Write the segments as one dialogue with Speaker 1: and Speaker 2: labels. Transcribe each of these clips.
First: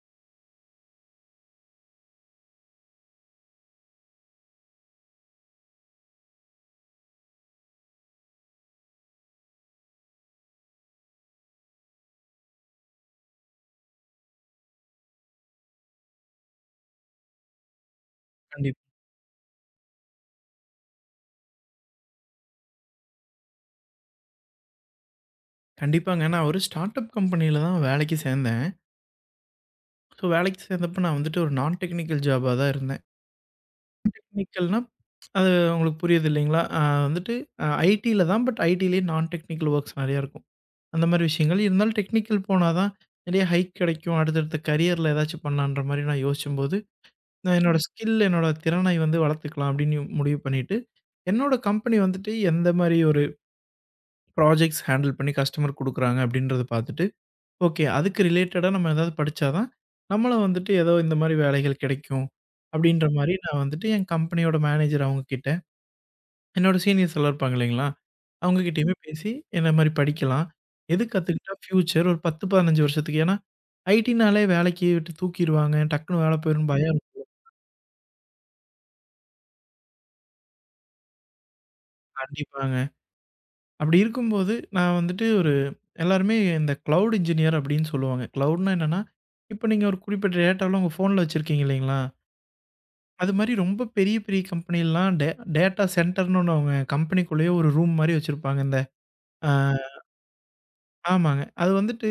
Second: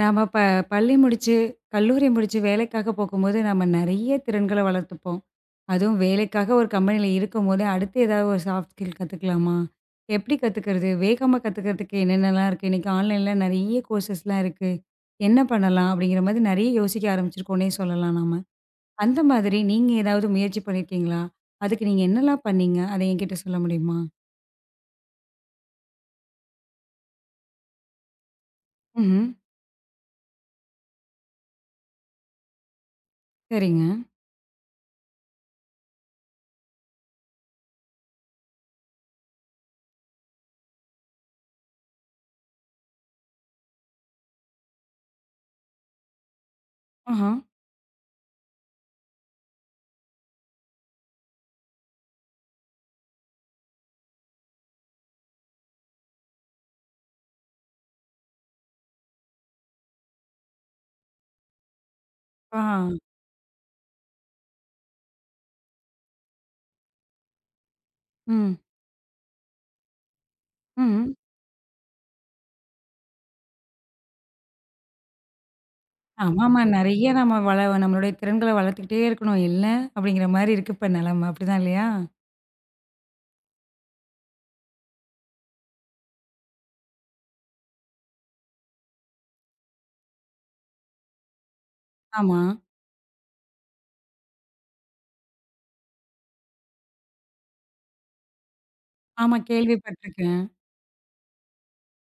Speaker 1: நாம பள்ளி முடிச்சு, கல்லூரி முடிச்சு வேலைக்காக போகும்போது, நம்ம நெறைய திறன்கள வளர்த்துப்போம். அதுவும் வேலைக்காக ஒரு கம்பெனியில இருக்கும்போதே, அடுத்து ஏதாவது ஒரு சாஃப்ட் ஸ்கில் கத்துக்கலாமா? எப்படி கத்துக்கிறது? வேகமா கத்துக்கிறதுக்கு என்னென்னலாம் இருக்கு? இன்னைக்கு ஆன்லைன்ல நெறைய கோர்சஸ்லாம் இருக்கு. என்ன பண்ணலாம்? அப்படிங்கிற மாதிரி நெறைய யோசிக்க ஆரம்பிச்சிருக்கோன்னே சொல்லலாம் நாம.
Speaker 2: கண்டிப்
Speaker 1: அந்த மாதிரி நீங்க ஏதாவது முயற்சி பண்ணியிருக்கீங்களா? அதுக்கு நீங்க என்னலாம் பண்ணீங்க? அத என்கிட்ட சொல்ல முடியுமா?
Speaker 2: கண்டிப்பாங்க. நான் ஒரு ஸ்டார்ட் அப் கம்பெனியில தான் வேலைக்கு சேர்ந்தேன்.
Speaker 1: ம்ஹ்ம்.
Speaker 2: ஸோ வேலைக்கு சேர்ந்தப்ப நான் வந்துட்டு ஒரு நான் டெக்னிக்கல் ஜாபா தான் இருந்தேன்.
Speaker 1: சரிங்க.
Speaker 2: டெக்னிக்கல்னா அது உங்களுக்கு புரியுது இல்லைங்களா? வந்துட்டு ஐடியில தான். பட் ஐடியிலேயே நான் டெக்னிக்கல் ஒர்க்ஸ் நெறையா இருக்கும். அந்த மாரி விஷயங்கள். இருந்தாலும் டெக்னிக்கல் போனா தான் நெறைய ஹைக் கிடைக்கும். அடுத்தடுத்த கரியர்ல ஏதாச்சும் பண்ணலான்ற மாரி நான் யோசிச்சம்போது,
Speaker 1: ஆஹா.
Speaker 2: நான் என்னோட ஸ்கில், என்னோட திறனை வந்து வளர்த்துக்கலாம் அப்படின்னு முடிவு பண்ணிட்டு, என்னோட கம்பெனி வந்துட்டு எந்த மாரி ஒரு ப்ராஜெக்ட்ஸ் ஹேண்டில் பண்ணி கஸ்டமர் குடுக்குறாங்க அப்படின்றத பார்த்துட்டு ஓகே. அதுக்கு ரிலேட்டடா நம்ம ஏதாவது படிச்சா தான், நம்மள வந்துட்டு ஏதோ இந்த மாரி வேலைகள் கிடைக்கும்.
Speaker 1: ஆ.
Speaker 2: அப்படின்ற மாரி நான் வந்துட்டு என் கம்பெனியோட மேனேஜர் அவங்ககிட்ட, என்னோட சீனியர்ஸ் எல்லாம் இருப்பாங்க இல்லைங்களா?
Speaker 1: ம்.
Speaker 2: அவங்க கிட்டயுமே பேசி என்ன மாரி படிக்கலாம், எது
Speaker 1: ம்.
Speaker 2: கத்துக்கிட்டா ஃபியூச்சர் ஒரு 10, 15 வருஷத்துக்கு. ஏன்னா, ஐடினாலே வேலைக்கு விட்டு தூக்கிருவாங்க. டக்குனு வேலை
Speaker 1: ஆமாமா.
Speaker 2: போயிரும்ன்னு பயம்
Speaker 1: நெறைய
Speaker 2: இருக்கும்.
Speaker 1: நம்மளுடைய திறன்கள வளர்த்துக்கிட்டே இருக்கணும். இல்ல அப்படிங்கிற மாரி இருக்கு இப்ப நெலம. அப்படிதான் இல்லையா?
Speaker 2: கண்டிப்பாங்க. அப்படி இருக்கும்போது நான் வந்துட்டு ஒரு எல்லாருமே இந்த கிளவுட் இன்ஜினியர் அப்படின்னு சொல்லுவாங்க. கிளவுட்னா என்னன்னா, இப்ப நீங்க ஒரு குறிப்பிட்ட டேட்டாலாம் உங்க ஃபோன்ல வச்சிருக்கீங்க இல்லைங்களா?
Speaker 1: ஆமா.
Speaker 2: அது மாரி ரொம்ப பெரிய, பெரிய கம்பெனிலாம் டேட்டா சென்டர்ன்னு ஒண்ணு அவங்க கம்பெனிக்குள்ளேயே ஒரு ரூம் மாரி வச்சிருப்பாங்க. இந்த
Speaker 1: ஆமா
Speaker 2: ஆ
Speaker 1: கேள்விப்பட்டுருக்கேன்.
Speaker 2: ஆமாங்க. அது வந்துட்டு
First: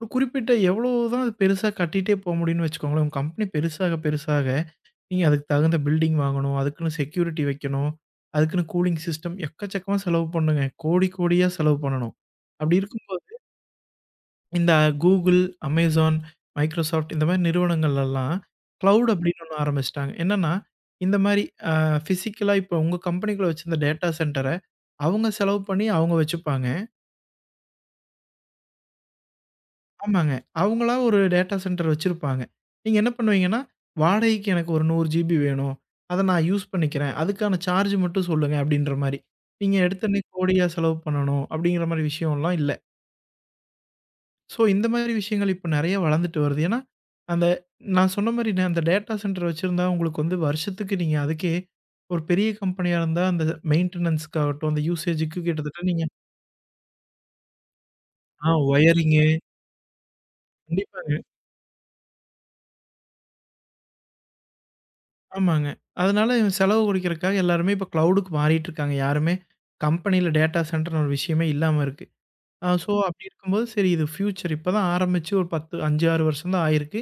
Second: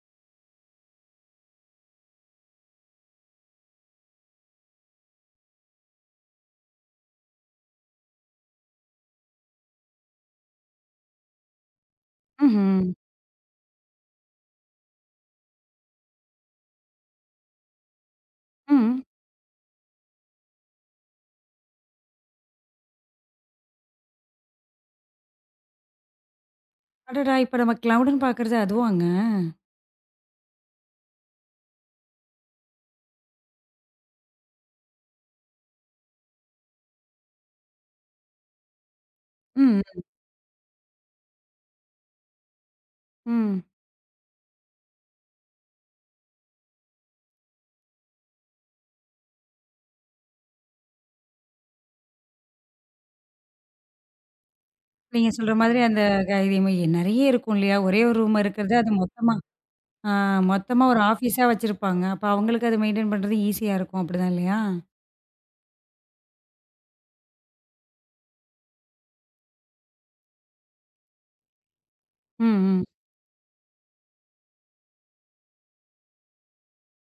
Speaker 2: ஒரு குறிப்பிட்ட எவ்வளோ தான் அது பெருசா கட்டிட்டே போ முடியும்னு வச்சுக்கோங்களேன். உங்க கம்பெனி பெருசாக, பெருசாக நீங்க அதுக்கு தகுந்த பில்டிங் வாங்கணும். அதுக்குன்னு செக்யூரிட்டி வைக்கணும். அதுக்குன்னு கூலிங் சிஸ்டம் எக்கச்சக்கமா செலவு பண்ணுங்க. கோடி, கோடியா செலவு பண்ணணும். அப்படி
Speaker 1: ம்ஹ்ம்.
Speaker 2: இருக்கும் இந்த Google, Amazon, Microsoft இந்த மாரி நிறுவனங்கள்லலாம்
Speaker 1: ம்.
Speaker 2: கிளவுட் அப்படின்னு ஒண்ணு ஆரம்பிச்சுட்டாங்க. என்னன்னா, இந்த மாரி அ பிசிக்கலா இப்போ உங்க கம்பெனிக்குள்ள வச்சிருந்த டேட்டா சென்டர அவங்க செலவு பண்ணி அவங்க வச்சுப்பாங்க.
Speaker 1: அடடா! இப்ப நம்ம கிளவுடுன்னு பாக்குறது அதுவாங்க?
Speaker 2: ஆமாங்க. அவங்களா ஒரு டேட்டா சென்டர் வச்சிருப்பாங்க. நீங்க என்ன பண்ணுவீங்கன்னா, வாடகைக்கு எனக்கு ஒரு 100 ஜிபி வேணும். அத நான் யூஸ் பண்ணிக்கிறேன். அதுக்கான சார்ஜ் மட்டும் சொல்லுங்க அப்படின்ற மாரி. நீங்க
Speaker 1: ம்.
Speaker 2: எடுத்தோனே கோடியா செலவு பண்ணணும் அப்படிங்கிற மாரி விஷயம்லாம் இல்ல.
Speaker 1: ம்.
Speaker 2: ஸோ, இந்த மாரி விஷயங்கள் இப்ப நெறைய வளர்ந்துட்டு வருது. ஏன்னா, அந்த நான் சொன்ன மாரி நான் அந்த டேட்டா சென்டர் வச்சிருந்தா உங்களுக்கு வந்து வருஷத்துக்கு நீங்க அதுக்கே ஒரு பெரிய கம்பெனியா இருந்தா அந்த மெயின்டனன்ஸ்க்காகட்டும், அந்த
Speaker 1: நீங்க
Speaker 2: யூசேஜுக்கு
Speaker 1: சொல்ற மாதிரி
Speaker 2: கிட்டத்தட்ட
Speaker 1: அந்த
Speaker 2: நீங்க
Speaker 1: இதே மாரி நெறைய இருக்கும் இல்லையா? ஒரே ஒரு ரூம் இருக்கிறது அது
Speaker 2: ஒயரிங்கு
Speaker 1: மொத்தமா ஆ மொத்தமா ஒரு
Speaker 2: கண்டிப்பாங்க.
Speaker 1: ஆஃபீஸா வச்சிருப்பாங்க. அப்ப அவங்களுக்கு அத மெயின்டெயின் பண்றது ஈஸியா இருக்கும். அப்படிதான் இல்லையா?
Speaker 2: ஆமாங்க. அதனால இவன் செலவு குறைக்கிறதுக்காக எல்லாருமே இப்ப கிளவுடுக்கு மாறிட்டு இருக்காங்க. யாருமே கம்பெனியில டேட்டா சென்டர்ன்னு ஒரு விஷயமே இல்லாம இருக்கு.
Speaker 1: ம். ம்.
Speaker 2: ஸோ, அப்படி இருக்கும்போது சரி இது ஃபியூச்சர் இப்ப தான் ஆரம்பிச்சு ஒரு 10, 5, 6 வருஷம் தான் ஆயிருக்கு.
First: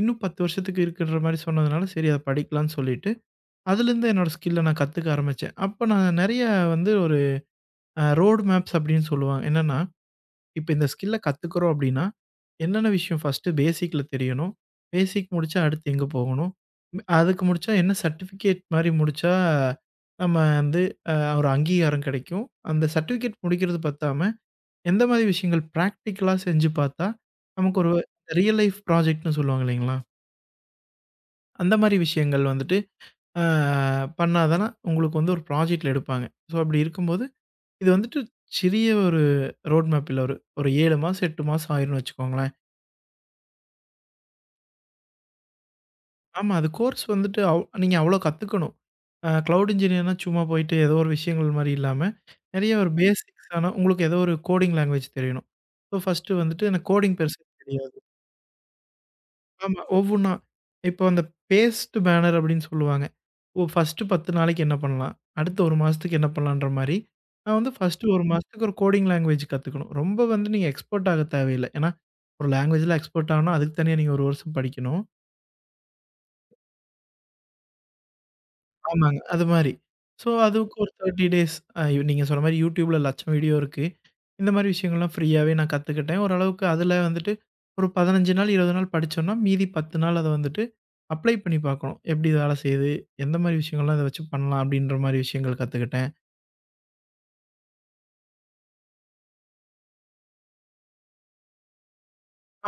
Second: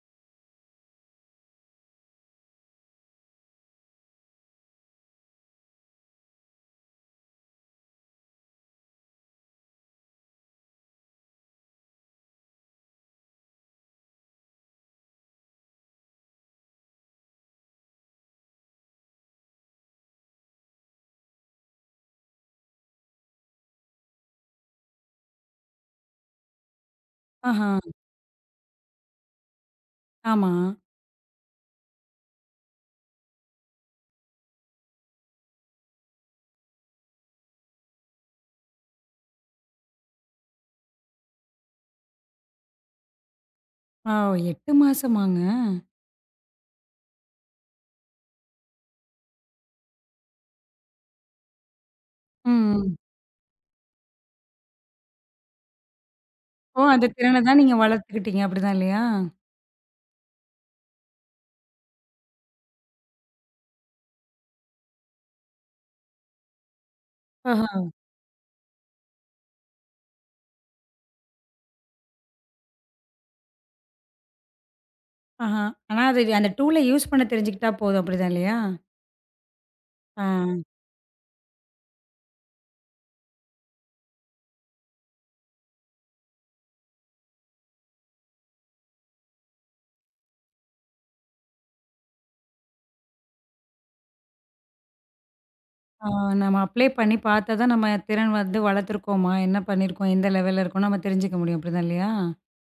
Speaker 2: இன்னும் 10 வருஷத்துக்கு இருக்குன்ற மாரி சொன்னதுனால சரி அத படிக்கலாம்னு சொல்லிட்டு அதுலேருந்து என்னோட ஸ்கில்ல நான் கத்துக்க ஆரம்பிச்சேன். அப்ப நான் நெறைய வந்து ஒரு ரோட் மேப்ஸ் அப்டின்னு சொல்லுவாங்க. என்னன்னா, இப்ப இந்த ஸ்கில்ல கத்துக்கிறோம் அப்டின்னா, என்னென்ன விஷயம் ஃபர்ஸ்ட்டு பேசிக்ல தெரியணும். பேசிக் முடிச்சா அடுத்து எங்க போகணும். அதுக்கு முடிச்சா என்ன, சர்டிஃபிகேட் மாரி முடிச்சா, நம்ம வந்து அ ஒரு அங்கீகாரம் கிடைக்கும். அந்த சர்டிஃபிகேட் முடிக்கிறது பத்தாம, எந்த மாரி விஷயங்கள் பிராக்டிகலா செஞ்சு பார்த்தா,
Speaker 1: ஆஹா.
Speaker 2: நமக்கு ஒரு ரியல் லைஃப் ப்ராஜெக்ட்ன்னு சொல்லுவாங்க இல்லைங்களா?
Speaker 1: ஆமா.
Speaker 2: அந்த மாரி விஷயங்கள் வந்துட்டு ஆ பண்ணா தான உங்களுக்கு வந்து ஒரு ப்ராஜெக்ட்ல எடுப்பாங்க. ஸோ அப்படி இருக்கும்போது, இது வந்துட்டு சிறிய ஒரு ரோட் மேப் இல்ல. ஒரு ஒரு 7 மாசம், 8 மாசம் ஆயிரும்னு வச்சுக்கோங்களேன்.
Speaker 1: ஓ! 8 மாசமாங்க?
Speaker 2: ஆமா. அது கோர்ஸ் வந்துட்டு நீங்க அவ்வளோ கத்துக்கணும். கிளவுட் இன்ஜினியர்னா சும்மா போயிட்டு ஏதோ ஒரு விஷயங்கள் மாரி இல்லாம, நெறைய ஒரு
Speaker 1: ம்.
Speaker 2: பேசிக்ஸான உங்களுக்கு ஏதோ ஒரு கோடிங் லாங்குவேஜ் தெரியணும். ஸோ ஃபர்ஸ்ட்டு வந்துட்டு
Speaker 1: ஓ!
Speaker 2: எனக்கு
Speaker 1: அந்த
Speaker 2: கோடிங்
Speaker 1: திறன
Speaker 2: பெருசா
Speaker 1: தான் நீங்க
Speaker 2: தெரியாது.
Speaker 1: வளர்த்துக்கிட்டீங்க. அப்படிதான் இல்லையா?
Speaker 2: ஆமா. ஒவ்வொன்னா இப்போ அந்த பேஸ்ட் பேனர் அப்படின்னு சொல்லுவாங்க. ஓ! ஃபர்ஸ்ட்டு 10 நாளைக்கு என்ன பண்ணலாம்? அடுத்த 1 மாசத்துக்கு என்ன பண்ணலான்ற மாரி, நான்
Speaker 1: ஆஹ.
Speaker 2: வந்து ஃபர்ஸ்ட்டு 1 மாசத்துக்கு ஒரு கோடிங் லாங்குவேஜ் கத்துக்கணும். ரொம்ப வந்து நீங்க எக்ஸ்பர்ட் ஆக தேவையில்ல. ஏன்னா, ஒரு லாங்குவேஜ்ல எக்ஸ்பர்ட் ஆகணும்னா, அதுக்கு தனியா நீங்க 1 வருஷம் படிக்கணும்.
Speaker 1: ஆஹா. ஆனா அது அந்த டூல யூஸ் பண்ண தெரிஞ்சுக்கிட்டா போதும். அப்படிதான் இல்லையா?
Speaker 2: ஆமாங்க. அது மாரி.
Speaker 1: ஆ.
Speaker 2: ஸோ, அதுக்கு ஒரு 30 டேஸ் நீங்க சொன்ன மாரி YouTubeல லட்சம் வீடியோ இருக்கு. இந்த மாரி விஷயங்கள்லாம் ஃப்ரீயாவே நான் கத்துக்கிட்டேன். ஓரளவுக்கு அதில வந்துட்டு ஒரு 15 நாள், 20 நாள் படிச்சோம்னா, மீதி 10 நாள் அத வந்துட்டு அப்ளை பண்ணி பார்க்கணும். எப்படி இது வேலை செய்யுது? எந்த மாரி விஷயங்கள்லாம் இத வச்சு பண்ணலாம்? அப்படின்ற மாரி விஷயங்கள்
Speaker 1: ஆ
Speaker 2: கத்துக்கிட்டேன்.
Speaker 1: நம்ம அப்ளை பண்ணி பார்த்தா தான் நம்ம திறன் வந்து வளர்த்துருக்கோமா? என்ன பண்ணியிருக்கோம்? எந்த லெவல்ல இருக்கோம்னு நம்ம தெரிஞ்சுக்க முடியும். அப்படிதான் இல்லையா?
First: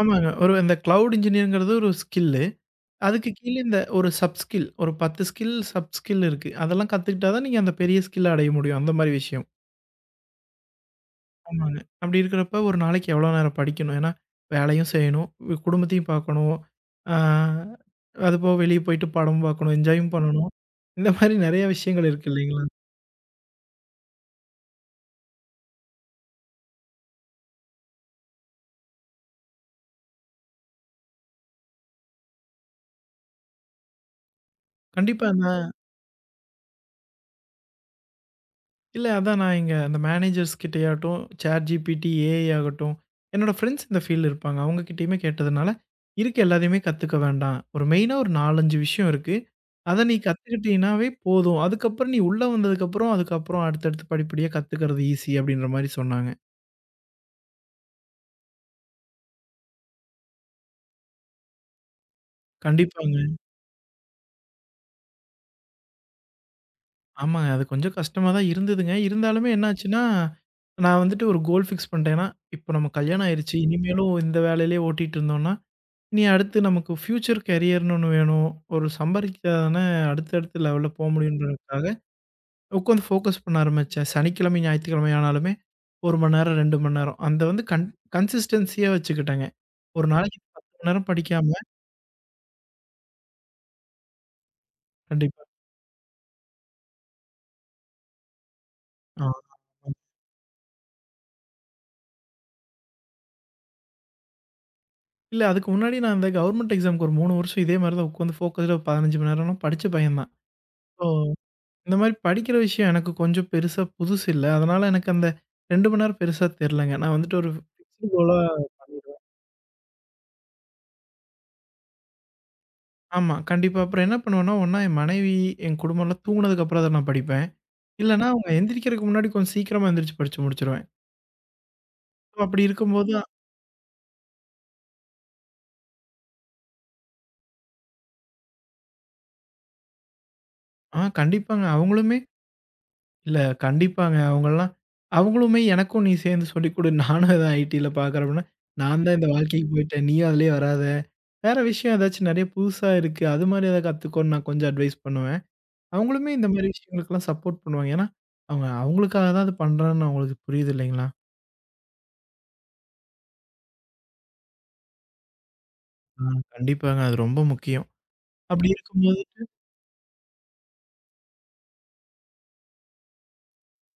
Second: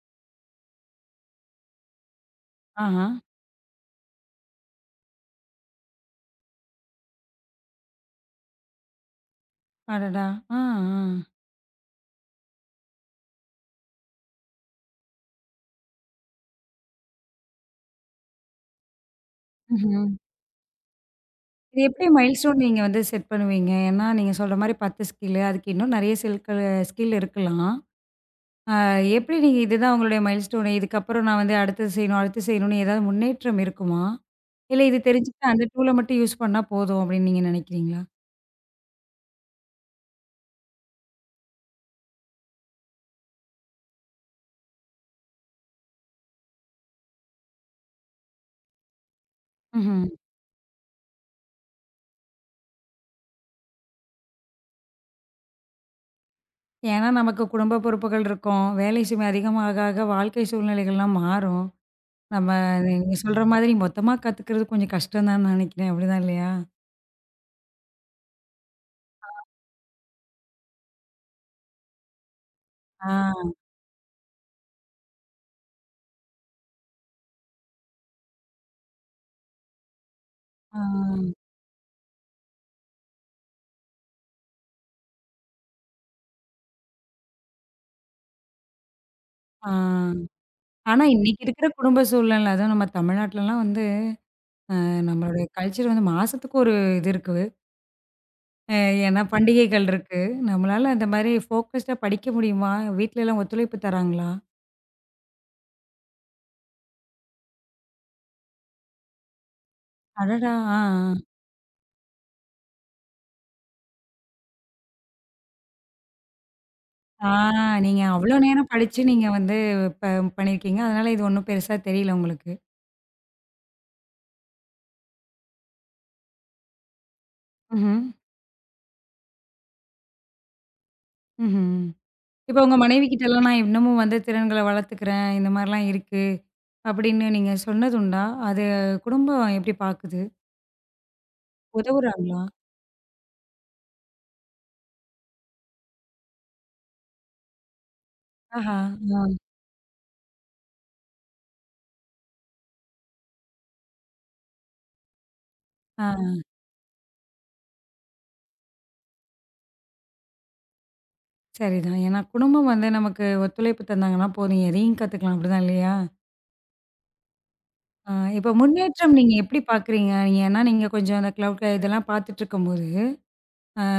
Speaker 2: ஆமாங்க. ஒரு இந்த கிளவுட் இன்ஜினியர்ங்கிறது ஒரு ஸ்கில்லு.
Speaker 1: ஆஹா.
Speaker 2: அதுக்கு கீழ இந்த ஒரு சப் ஸ்கில், ஒரு 10 ஸ்கில், சப் ஸ்கில் இருக்கு. அதெல்லாம் கத்துக்கிட்டா தான் நீங்க அந்த பெரிய ஸ்கில்ல அடைய முடியும். அந்த மாரி விஷயம்.
Speaker 1: அடடா! ஆ, ஆ.
Speaker 2: ஆமாங்க. அப்படி இருக்கிறப்ப ஒரு நாளைக்கு எவ்வளோ நேரம் படிக்கணும்? ஏன்னா, வேலையும் செய்யணும், குடும்பத்தையும் பார்க்கணும். ஆ அதுபோக வெளிய போயிட்டு படம் பார்க்கணும்,
Speaker 1: ம்ஹ்ம்.
Speaker 2: என்ஜாயும் பண்ணணும். இந்த மாரி நெறைய
Speaker 1: இது எப்படி
Speaker 2: விஷயங்கள் இருக்கு
Speaker 1: மைல்ஸ்டோன்
Speaker 2: இல்லைங்களா?
Speaker 1: நீங்க வந்து செட் பண்ணுவீங்க? ஏன்னா நீங்க சொல்ற மாரி 10 ஸ்கில்லு அதுக்கு இன்னும் நெறைய ஸ்கில் ஸ்கில் இருக்கலாம். அ எப்படி நீங்க இதுதான் உங்களுடைய மைல்ஸ்டோனு, இதுக்கப்புறம் நான் வந்து அடுத்தது செய்யணும், அடுத்து செய்யணும்னு ஏதாவது முன்னேற்றம் இருக்குமா? இல்ல இது
Speaker 2: கண்டிப்பா அந்த
Speaker 1: தெரிஞ்சுட்டு அந்த டூல மட்டும் யூஸ் பண்ணா போதும் அப்படின்னு நீங்க நினைக்கிறீங்களா?
Speaker 2: இல்ல அதான் நான் இங்க அந்த மேனேஜர்ஸ் கிட்டயாட்டும், ChatGPT, AI ஆகட்டும், என்னோட ஃப்ரெண்ட்ஸ் இந்த ஃபீல்ட்ல இருப்பாங்க. அவங்க கிட்டயுமே கேட்டதுனால, இருக்க எல்லாத்தையுமே கத்துக்க வேண்டாம். ஒரு மெயினா ஒரு 4, 5 விஷயம் இருக்கு.
Speaker 1: ம்ஹ்ம்.
Speaker 2: அத நீ கத்துக்கிட்டீனாவே போதும். அதுக்கப்புறம் நீ உள்ள வந்ததுக்கப்புறம், அதுக்கப்புறம் அடுத்தடுத்து படிப்படியா கத்துக்கிறது ஈஸி அப்படின்ற மாரி சொன்னாங்க.
Speaker 1: ஏன்னா நமக்கு குடும்ப பொறுப்புகள் இருக்கும். வேலை சுமை அதிகமாக ஆக வாழ்க்கை சூழ்நிலைகள்லாம் மாறும். நம்ம நீங்க
Speaker 2: கண்டிப்பாங்க.
Speaker 1: சொல்ற மாதிரி மொத்தமா கத்துக்கிறது கொஞ்சம் கஷ்டம் தான்னு நினைக்கிறேன். அப்படிதான் இல்லையா?
Speaker 2: ஆமாங்க. அது கொஞ்சம் கஷ்டமா தான் இருந்ததுங்க. இருந்தாலுமே என்னாச்சுன்னா, நான் வந்துட்டு ஒரு கோல் ஃபிக்ஸ் பண்ணிட்டேன். ஏன்னா, இப்போ நம்ம
Speaker 1: ஆ,
Speaker 2: கல்யாணம் ஆயிருச்சு. இனிமேலும் இந்த வேலையிலேயே ஓட்டிட்டு இருந்தோம்னா இனி அடுத்து நமக்கு ஃப்யூச்சர் கரியர்ன்னு ஒண்ணு வேணும். ஒரு சம்பாரிச்சா தானே அடுத்தடுத்த
Speaker 1: ஆ,
Speaker 2: லெவல்ல போ முடியுன்றதுக்காக உட்காந்து ஃபோக்கஸ் பண்ண ஆரம்பிச்சேன். சனிக்கிழமை, ஞாயிற்றுக்கிழமை ஆனாலுமே 1 மணி நேரம், 2 மணி நேரம். அந்த வந்து கன்சிஸ்டன்ஸியா வச்சுக்கிட்டேங்க.
Speaker 1: ஆ.
Speaker 2: ஒரு நாளைக்கு 10 மணி
Speaker 1: ஆனா
Speaker 2: நேரம்
Speaker 1: இன்னைக்கு
Speaker 2: படிக்காம
Speaker 1: இருக்கிற குடும்ப சூழ்நிலை அதுவும் நம்ம தமிழ்நாட்டுலலாம் வந்து
Speaker 2: கண்டிப்பா.
Speaker 1: நம்மளுடைய கல்ச்சர் வந்து மாசத்துக்கு ஒரு இது இருக்கு. அ ஏன்னா
Speaker 2: ஆ.
Speaker 1: பண்டிகைகள் இருக்கு. நம்மளால அந்த மாரி ஃபோக்கஸ்டா படிக்க முடியுமா? வீட்லலாம் ஒத்துழைப்பு தராங்களா?
Speaker 2: இல்ல அதுக்கு முன்னாடி நான் இந்த கவர்மெண்ட் எக்ஸாம்க்கு ஒரு 3 வருஷம் இதே மாரி தான் உட்காந்து ஃபோக்கஸ்டா 15 மணி நேரம்லாம் படிச்ச பையன் தான்.
Speaker 1: அடடா! ஆ,
Speaker 2: ஸோ,
Speaker 1: ஆ.
Speaker 2: இந்த மாரி படிக்கிற விஷயம் எனக்கு கொஞ்சம் பெருசா புதுசு இல்ல. அதனால எனக்கு அந்த 2 மணி நேரம் பெருசா தெரியலங்க. நான்
Speaker 1: ஆ
Speaker 2: வந்துட்டு ஒரு
Speaker 1: நீங்க
Speaker 2: ஃபிக்ஸ்டு
Speaker 1: அவ்ளோ
Speaker 2: கோலா
Speaker 1: நேரம் படிச்சு நீங்க வந்து ப பண்ணியிருக்கீங்க. அதனால இது ஒண்ணும் பெருசா தெரியல உங்களுக்கு.
Speaker 2: ஆமா. கண்டிப்பா. அப்புறம் என்ன பண்ணுவேன்னா, ஒண்ணா என் மனைவி, என் குடும்பம்லாம் தூங்குனதுக்கு அப்புறம் தான் நான் படிப்பேன்.
Speaker 1: ம்ஹ்ம்.
Speaker 2: இல்லன்னா, அவங்க எந்திரிக்கிறதுக்கு முன்னாடி கொஞ்சம் சீக்கிரமா எந்திரிச்சு படிச்சு முடிச்சுருவேன்.
Speaker 1: ம்ஹ்ம்.
Speaker 2: ஸோ
Speaker 1: இப்ப
Speaker 2: அப்படி
Speaker 1: உங்க மனைவி
Speaker 2: இருக்கும்போது
Speaker 1: கிட்டலாம் நான் இன்னமும் வந்து திறன்கள வளர்த்துக்கிறேன். இந்த மாரிலாம் இருக்கு. அப்படின்னு நீங்க சொன்னது உண்டா? அது குடும்பம் எப்படி பாக்குது?
Speaker 2: கண்டிப்பாங்க. அவங்களுமே
Speaker 1: உதவுறாங்களா?
Speaker 2: இல்ல கண்டிப்பாங்க. அவங்கலாம் அவங்களுமே எனக்கும் நீ சேர்ந்து சொல்லிக் குடு. நானும் ஏதோ ஐடில பார்க்குறேன் அப்படின்னா,
Speaker 1: ஆஹா.
Speaker 2: நான் தான் இந்த
Speaker 1: ஆ.
Speaker 2: வாழ்க்கைக்கு போயிட்டேன். நீயும் அதிலயே வராத. வேற விஷயம் ஏதாச்சும் நெறைய புதுசா இருக்கு. அது மாரி ஏதாவது கத்துக்கோன்னு நான் கொஞ்சம் அட்வைஸ் பண்ணுவேன்.
Speaker 1: ஆ.
Speaker 2: அவங்களுமே இந்த மாரி விஷயங்களுக்கெல்லாம் சப்போர்ட் பண்ணுவாங்க. ஏன்னா, அவங்க அவங்களுக்காக தான் அது பண்றேன்னு அவங்களுக்கு புரியுது இல்லைங்களா?
Speaker 1: சரிதான். ஏன்னா குடும்பம் வந்து நமக்கு ஒத்துழைப்பு தந்தாங்கன்னா போதும். எதையும் கத்துக்கலாம். அப்படிதான் இல்லையா?
Speaker 2: ஆ கண்டிப்பாங்க. அது ரொம்ப முக்கியம்.
Speaker 1: ஆ, இப்ப
Speaker 2: அப்படி
Speaker 1: முன்னேற்றம்
Speaker 2: இருக்கும்போது
Speaker 1: நீங்க எப்படி பார்க்குறீங்க? ஏன்னா, நீங்க கொஞ்சம் அந்த கிளவுட் இதெல்லாம் பார்த்துட்டுருக்கும்போது, அ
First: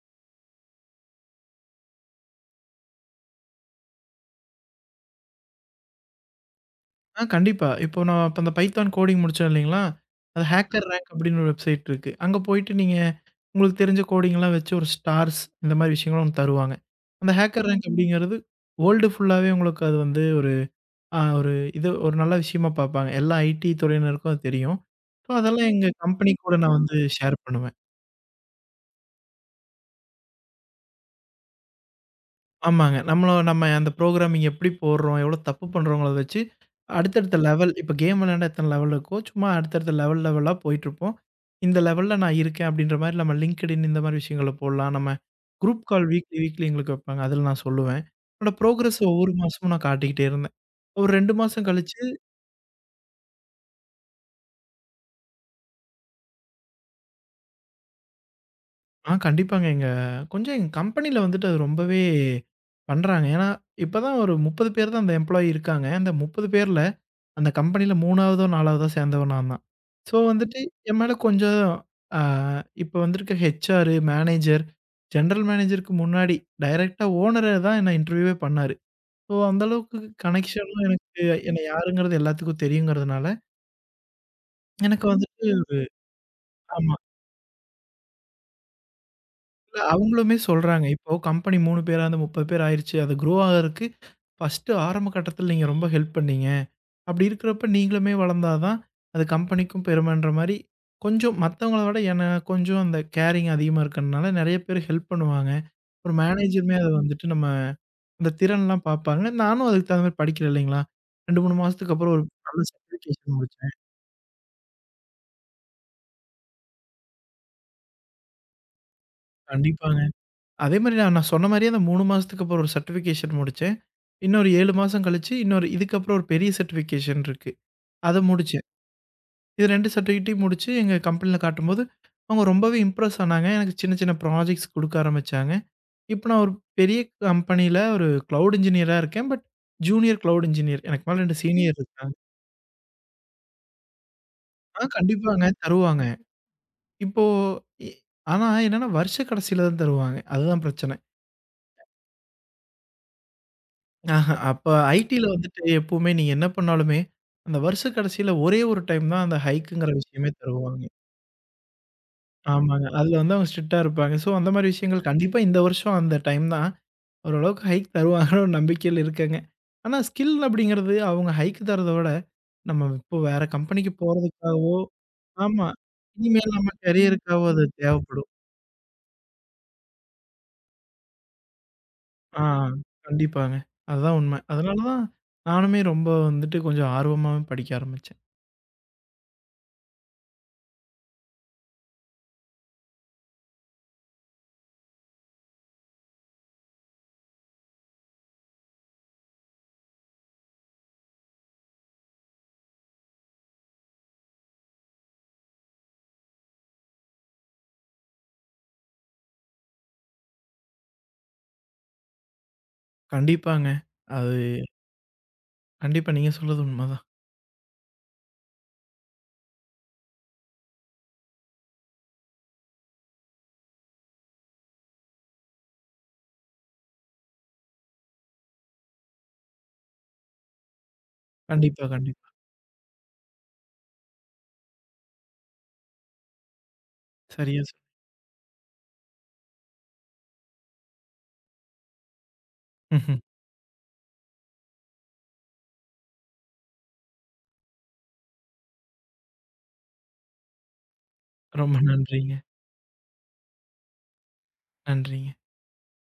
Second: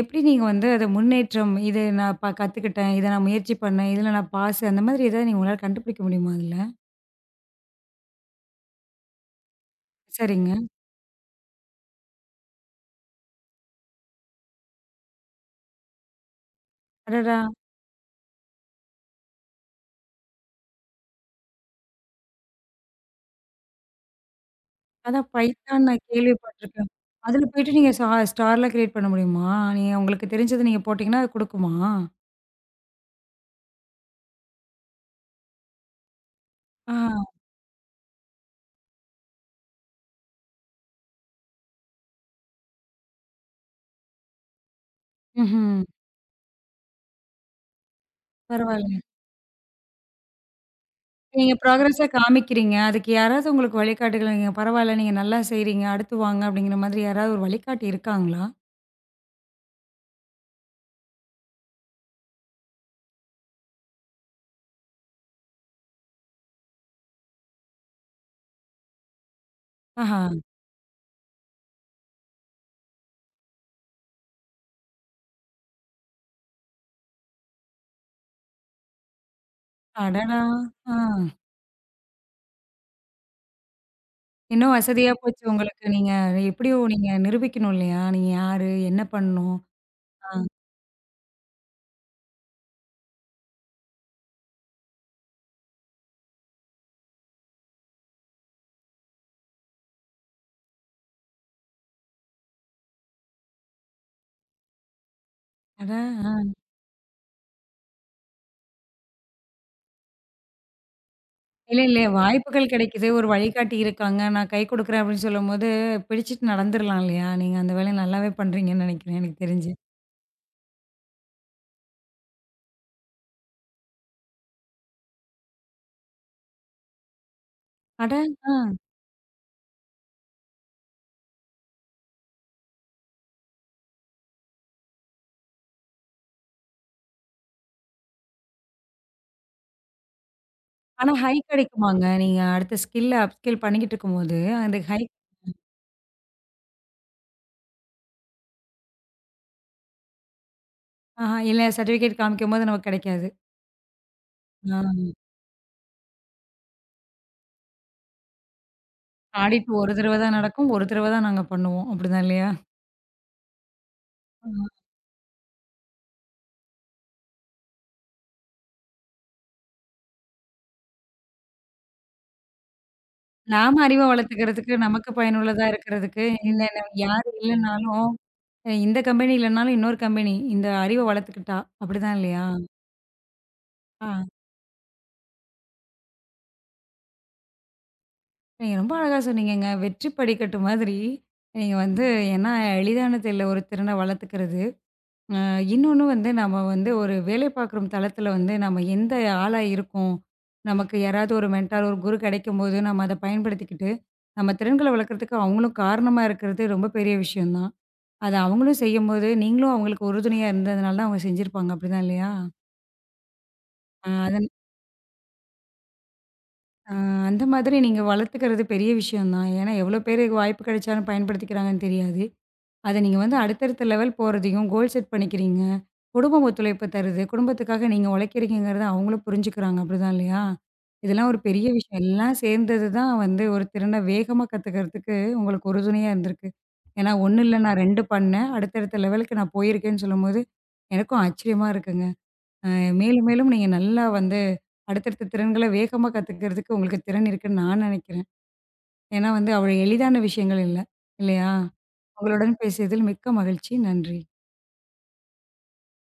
Speaker 1: எப்படி நீங்க வந்து அத முன்னேற்றம், இது நான் கத்துக்கிட்டேன், இத நான் முயற்சி பண்ணேன், இதுல நான் பாஸு அந்த மாதிரி ஏதாவது நீங்க உங்களால கண்டுபிடிக்க முடியுமா அதுல?
Speaker 2: கண்டிப்பா. இப்போ நான் அப்ப அந்த பைத்தான் கோடிங் முடிச்சேன் இல்லைங்களா? அது
Speaker 1: சரிங்க.
Speaker 2: ஹேக்கர் ரேங்க் அப்படின்னு ஒரு வெப்சைட் இருக்கு. அங்க போயிட்டு நீங்க உங்களுக்கு தெரிஞ்ச கோடிங்லாம் வச்சு ஒரு ஸ்டார்ஸ் இந்த மாரி விஷயங்களும் ஒண்ணு தருவாங்க. அந்த
Speaker 1: அடடா!
Speaker 2: ஹேக்கர் ரேங்க் அப்படிங்கிறது வேர்ல்டு ஃபுல்லாவே உங்களுக்கு அது வந்து ஒரு ஒரு இது ஒரு நல்ல விஷயமா பார்ப்பாங்க. எல்லா ஐடி துறையினருக்கும் அது தெரியும்.
Speaker 1: அதான்
Speaker 2: ஸோ அதெல்லாம்
Speaker 1: பைத்தான்
Speaker 2: எங்க
Speaker 1: நான்
Speaker 2: கம்பெனி கூட நான்
Speaker 1: கேள்விப்பட்டுருக்கேன்.
Speaker 2: வந்து ஷேர்
Speaker 1: அதுல போயிட்டு
Speaker 2: பண்ணுவேன்.
Speaker 1: நீங்க ஸ்டார்லாம் கிரியேட் பண்ண முடியுமா? நீங்க உங்களுக்கு தெரிஞ்சத நீங்க போட்டீங்கன்னா, அது குடுக்குமா?
Speaker 2: ஆமாங்க. நம்மள நம்ம அந்த புரோகிராமிங் எப்படி போடுறோம்? எவ்வளோ தப்பு பண்றோங்கிறத வச்சு
Speaker 1: ஆ.
Speaker 2: அடுத்தடுத்த லெவல் இப்ப கேம் விளையாண்டா எத்தன லெவல் இருக்கோ, சும்மா அடுத்தடுத்த லெவல் லெவலா போயிட்டுருப்போம். இந்த லெவல்ல நான் இருக்கேன் அப்படின்ற மாரி நம்ம LinkedIn இந்த மாரி விஷயங்கள போடலாம். நம்ம
Speaker 1: ம்ஹ்ம்.
Speaker 2: குரூப் கால் வீக்லி, வீக்லி எங்களுக்கு வைப்பாங்க. அதில நான் சொல்லுவேன். என்னோட
Speaker 1: பரவால்ல.
Speaker 2: புரோகிரஸ் ஒவ்வொரு மாசமும் நான் காட்டிக்கிட்டே இருந்தேன். ஒரு 2
Speaker 1: நீங்க
Speaker 2: மாசம் கழிச்சு
Speaker 1: ப்ராக்ரஸா காமிக்கிறீங்க. அதுக்கு யாராவது உங்களுக்கு வழிகாட்டுகள் நீங்க பரவால்ல, நீங்க நல்லா செய்றீங்க, அடுத்து வாங்க அப்படிங்கிற மாதிரி யாராவது ஒரு வழிகாட்டி இருக்காங்களா?
Speaker 2: கண்டிப்பாங்க. எங்க கொஞ்சம் எங்க கம்பெனில வந்துட்டு அது ரொம்பவே பண்றாங்க. ஏன்னா, இப்ப தான் ஒரு 30 பேர் தான் அந்த எம்ப்ளாயி இருக்காங்க. அந்த 30 பேர்ல அந்த கம்பெனியில 3வதோ, 4வதோ சேர்ந்தவன் நான் தான். ஸோ
Speaker 1: ஆஹா!
Speaker 2: வந்துட்டு என் மேல கொஞ்சம் அ இப்போ வந்திருக்க ஹெச்ஆர், மேனேஜர், ஜெனரல் மேனேஜருக்கு முன்னாடி டைரக்ட்டா ஓனரே தான் என்ன இன்டர்வியூவே பண்ணாரு. ஸோ அந்த அளவுக்கு
Speaker 1: அடடா!
Speaker 2: கனெக்ஷனும்
Speaker 1: ஆ.
Speaker 2: எனக்கு என்ன யாருங்கிறது எல்லாத்துக்கும் தெரியுங்கிறதுனால,
Speaker 1: இன்னும்
Speaker 2: எனக்கு
Speaker 1: வசதியா போச்சு
Speaker 2: வந்துட்டு ஒரு
Speaker 1: உங்களுக்கு. எப்படியும்
Speaker 2: ஆமா.
Speaker 1: நீங்க நிரூபிக்கணும் இல்லையா? நீங்க யாரு? என்ன பண்ணணும்?
Speaker 2: இல்ல
Speaker 1: ஆ.
Speaker 2: அவங்களுமே சொல்றாங்க, இப்போ கம்பெனி 3 பேரா இருந்து 30 பேர் ஆயிருச்சு. அது க்ரோ ஆகறக்கு ஃபர்ஸ்ட்டு ஆரம்ப கட்டத்தில நீங்க ரொம்ப ஹெல்ப் பண்ணீங்க. அப்படி இருக்கிறப்ப நீங்களுமே வளர்ந்தா தான், அது கம்பெனிக்கும் பெருமைன்ற மாரி, கொஞ்சம் மத்தவங்கள விட ஏன்னா கொஞ்சம் அந்த கேரிங் அதிகமா இருக்கறனால நெறைய பேர் ஹெல்ப் பண்ணுவாங்க.
Speaker 1: அட
Speaker 2: ஒரு
Speaker 1: ஆ.
Speaker 2: மேனேஜருமே அத வந்துட்டு நம்ம அந்த திறன்லாம் பார்ப்பாங்க. நானும் அதுக்கு தகுந்த மாரி படிக்கிறேன் இல்லைங்களா? 2, 3
Speaker 1: இல்ல,
Speaker 2: மாசத்துக்கு
Speaker 1: இல்ல.
Speaker 2: அப்புறம் ஒரு நல்ல
Speaker 1: வாய்ப்புகள் கிடைக்குது. ஒரு
Speaker 2: சர்டிஃபிகேஷன் முடிச்சேன்.
Speaker 1: வழிகாட்டி இருக்காங்க. நான் கை குடுக்குறேன் அப்படின்னு சொல்லும்போது, பிடிச்சிட்டு நடந்துரலாம் இல்லையா? நீங்க அந்த வேலைய நல்லாவே பண்றீங்கன்னு நெனைக்கிறேன் எனக்கு தெரிஞ்சு.
Speaker 2: கண்டிப்பாங்க. அதே மாரி நான் நான் சொன்ன மாரியே அந்த 3 மாசத்துக்கு அப்புறம் ஒரு சர்டிஃபிகேஷன் முடிச்சேன். இன்னொரு 7 மாசம் கழிச்சு, இன்னொரு இதுக்கப்புறம் ஒரு பெரிய சர்டிஃபிகேஷன் இருக்கு.
Speaker 1: அட!
Speaker 2: அத
Speaker 1: ஆ.
Speaker 2: முடிச்சேன். இது 2 சர்டிஃபிகேட்டையும் முடிச்சு எங்க கம்பெனில காட்டும்போது, அவங்க ரொம்பவே இம்ப்ரெஸ் ஆனாங்க. எனக்கு சின்ன சின்ன ப்ராஜெக்ட்ஸ் குடுக்க ஆரம்பிச்சாங்க. இப்ப நான் ஒரு பெரிய கம்பெனில ஒரு கிளவுட் இன்ஜினியரா இருக்கேன். But junior cloud engineer. எனக்கு
Speaker 1: ஆனா
Speaker 2: மேல 2
Speaker 1: ஹைக்
Speaker 2: சீனியர்
Speaker 1: கிடைக்குமாங்க?
Speaker 2: இருக்காங்க.
Speaker 1: நீங்க அடுத்த ஸ்கில்ல அப்ஸ்கில் பண்ணிக்கிட்டு இருக்கும்போது, அந்த ஹை
Speaker 2: கண்டிப்பாங்க தருவாங்க. இப்போ இ ஆனா என்னன்னா வருஷ கடைசியில தான் தருவாங்க. அதுதான் பிரச்சனை.
Speaker 1: ஆஹா, இல்ல சர்டிஃபிகேட் காமிக்கும்போது நமக்கு கிடைக்காது.
Speaker 2: ஆஹா அப்ப
Speaker 1: ஆ.
Speaker 2: ஐடில வந்துட்டு எப்பவுமே நீங்க என்ன பண்ணாலுமே, அந்த வருஷ கடைசியில ஒரே ஒரு டைம் தான் அந்த
Speaker 1: ஆடிட்
Speaker 2: ஹைக்குங்கிற
Speaker 1: ஒரு தடவ
Speaker 2: விஷயமே
Speaker 1: தான் நடக்கும். ஒரு
Speaker 2: தருவாங்க.
Speaker 1: தடவ தான் நாங்க பண்ணுவோம். அப்படிதான் இல்லையா?
Speaker 2: ஆமாங்க. அதுல வந்து அவங்க ஸ்ட்ரிக்ட்டா இருப்பாங்க. ஸோ அந்த
Speaker 1: ஆமா.
Speaker 2: மாரி விஷயங்கள் கண்டிப்பா இந்த வருஷம் அந்த டைம் தான். ஓரளவுக்கு ஹைக் தருவாங்கன்னு ஒரு நம்பிக்கையில இருக்கேங்க. ஆனா ஸ்கில் அப்படிங்கிறது அவங்க ஹைக் தரத விட, நம்ம இப்போ வேற
Speaker 1: நாம
Speaker 2: கம்பெனிக்கு
Speaker 1: அறிவ வளர்த்துக்கிறதுக்கு,
Speaker 2: போறதுக்காகவோ
Speaker 1: நமக்கு பயனுள்ளதா
Speaker 2: ஆமா,
Speaker 1: இருக்கிறதுக்கு,
Speaker 2: இனிமேல்
Speaker 1: இல்ல
Speaker 2: நம்ம
Speaker 1: இல்ல யாரு
Speaker 2: கரியருக்காவோ அது
Speaker 1: இல்லன்னாலும்,
Speaker 2: தேவைப்படும்.
Speaker 1: இந்த கம்பெனி இல்லன்னாலும் இன்னொரு கம்பெனி, இந்த அறிவ வளர்த்துக்கிட்டா, அப்படிதான்
Speaker 2: ஆ
Speaker 1: இல்லையா?
Speaker 2: கண்டிப்பாங்க.
Speaker 1: ஆ.
Speaker 2: அதுதான் உண்மை. அதனால தான் நானுமே ரொம்ப வந்துட்டு கொஞ்சம் ஆர்வமாவே படிக்க ஆரம்பிச்சேன்.
Speaker 1: நீங்க ரொம்ப அழகா சொன்னீங்கங்க. வெற்றி படிக்கட்டு மாதிரி, நீங்க வந்து ஏன்னா எளிதானது இல்ல ஒரு திறன வளர்த்துக்கிறது. அ இன்னொன்னு வந்து நம்ம வந்து ஒரு வேலை பார்க்குற தளத்தில வந்து நம்ம எந்த ஆளா இருக்கோம். நமக்கு யாராவது ஒரு மென்டார், ஒரு குரு கிடைக்கும்போது நம்ம அத பயன்படுத்திக்கிட்டு, நம்ம திறன்கள வளர்க்கறதுக்கு அவங்களும் காரணமா இருக்கிறது ரொம்ப பெரிய விஷயம் தான். அத அவங்களும் செய்யும்போது, நீங்களும் அவங்களுக்கு உறுதுணையா இருந்ததுனால தான் அவங்க செஞ்சிருப்பாங்க. அப்படிதான் இல்லையா?
Speaker 2: கண்டிப்பாங்க.
Speaker 1: அ
Speaker 2: அது
Speaker 1: அத
Speaker 2: கண்டிப்பா நீங்க சொல்றது உண்மைதான்.
Speaker 1: அந்த மாதிரி நீங்க வளர்த்துக்கிறது பெரிய விஷயம் தான். ஏன்னா எவ்வளோ பேருக்கு வாய்ப்பு கிடைச்சாலும் பயன்படுத்திக்கிறாங்கன்னு தெரியாது. அத நீங்க வந்து அடுத்தடுத்த லெவல் போறதையும் கோல் செட் பண்ணிக்கிறீங்க. குடும்பம் ஒத்துழைப்பு தருது. குடும்பத்துக்காக நீங்க உழைக்கிறீங்கங்கிறத அவங்களும் புரிஞ்சுக்கிறாங்க. அப்படிதான் இல்லையா? இதெல்லாம் ஒரு பெரிய
Speaker 2: கண்டிப்பா,
Speaker 1: விஷயம்.
Speaker 2: கண்டிப்பா.
Speaker 1: எல்லாம் சேர்ந்தது தான் வந்து ஒரு திறன வேகமா கத்துக்கிறதுக்கு உங்களுக்கு உறுதுணையா இருந்திருக்கு. ஏன்னா 1 இல்ல
Speaker 2: சரியா சொன்
Speaker 1: நான் 2 பண்ணேன். அடுத்தடுத்த லெவலுக்கு நான் போயிருக்கேன்னு சொல்லும்போது, எனக்கும் ஆச்சரியமா இருக்குங்க. அ
Speaker 2: ம்ஹ்ம்.
Speaker 1: மேலும் மேலும் நீங்க நல்லா வந்து அடுத்தடுத்த திறன்கள வேகமா கத்துக்கிறதுக்கு உங்களுக்கு திறன் இருக்குன்னு நான் நினைக்கிறேன். ஏன்னா வந்து அவ்வளோ எளிதான விஷயங்கள் இல்ல. இல்லையா?
Speaker 2: ரொம்ப நன்றிங்க.
Speaker 1: உங்களுடன் பேசியதில் மிக்க மகிழ்ச்சி. நன்றி.
Speaker 2: நன்றிங்க.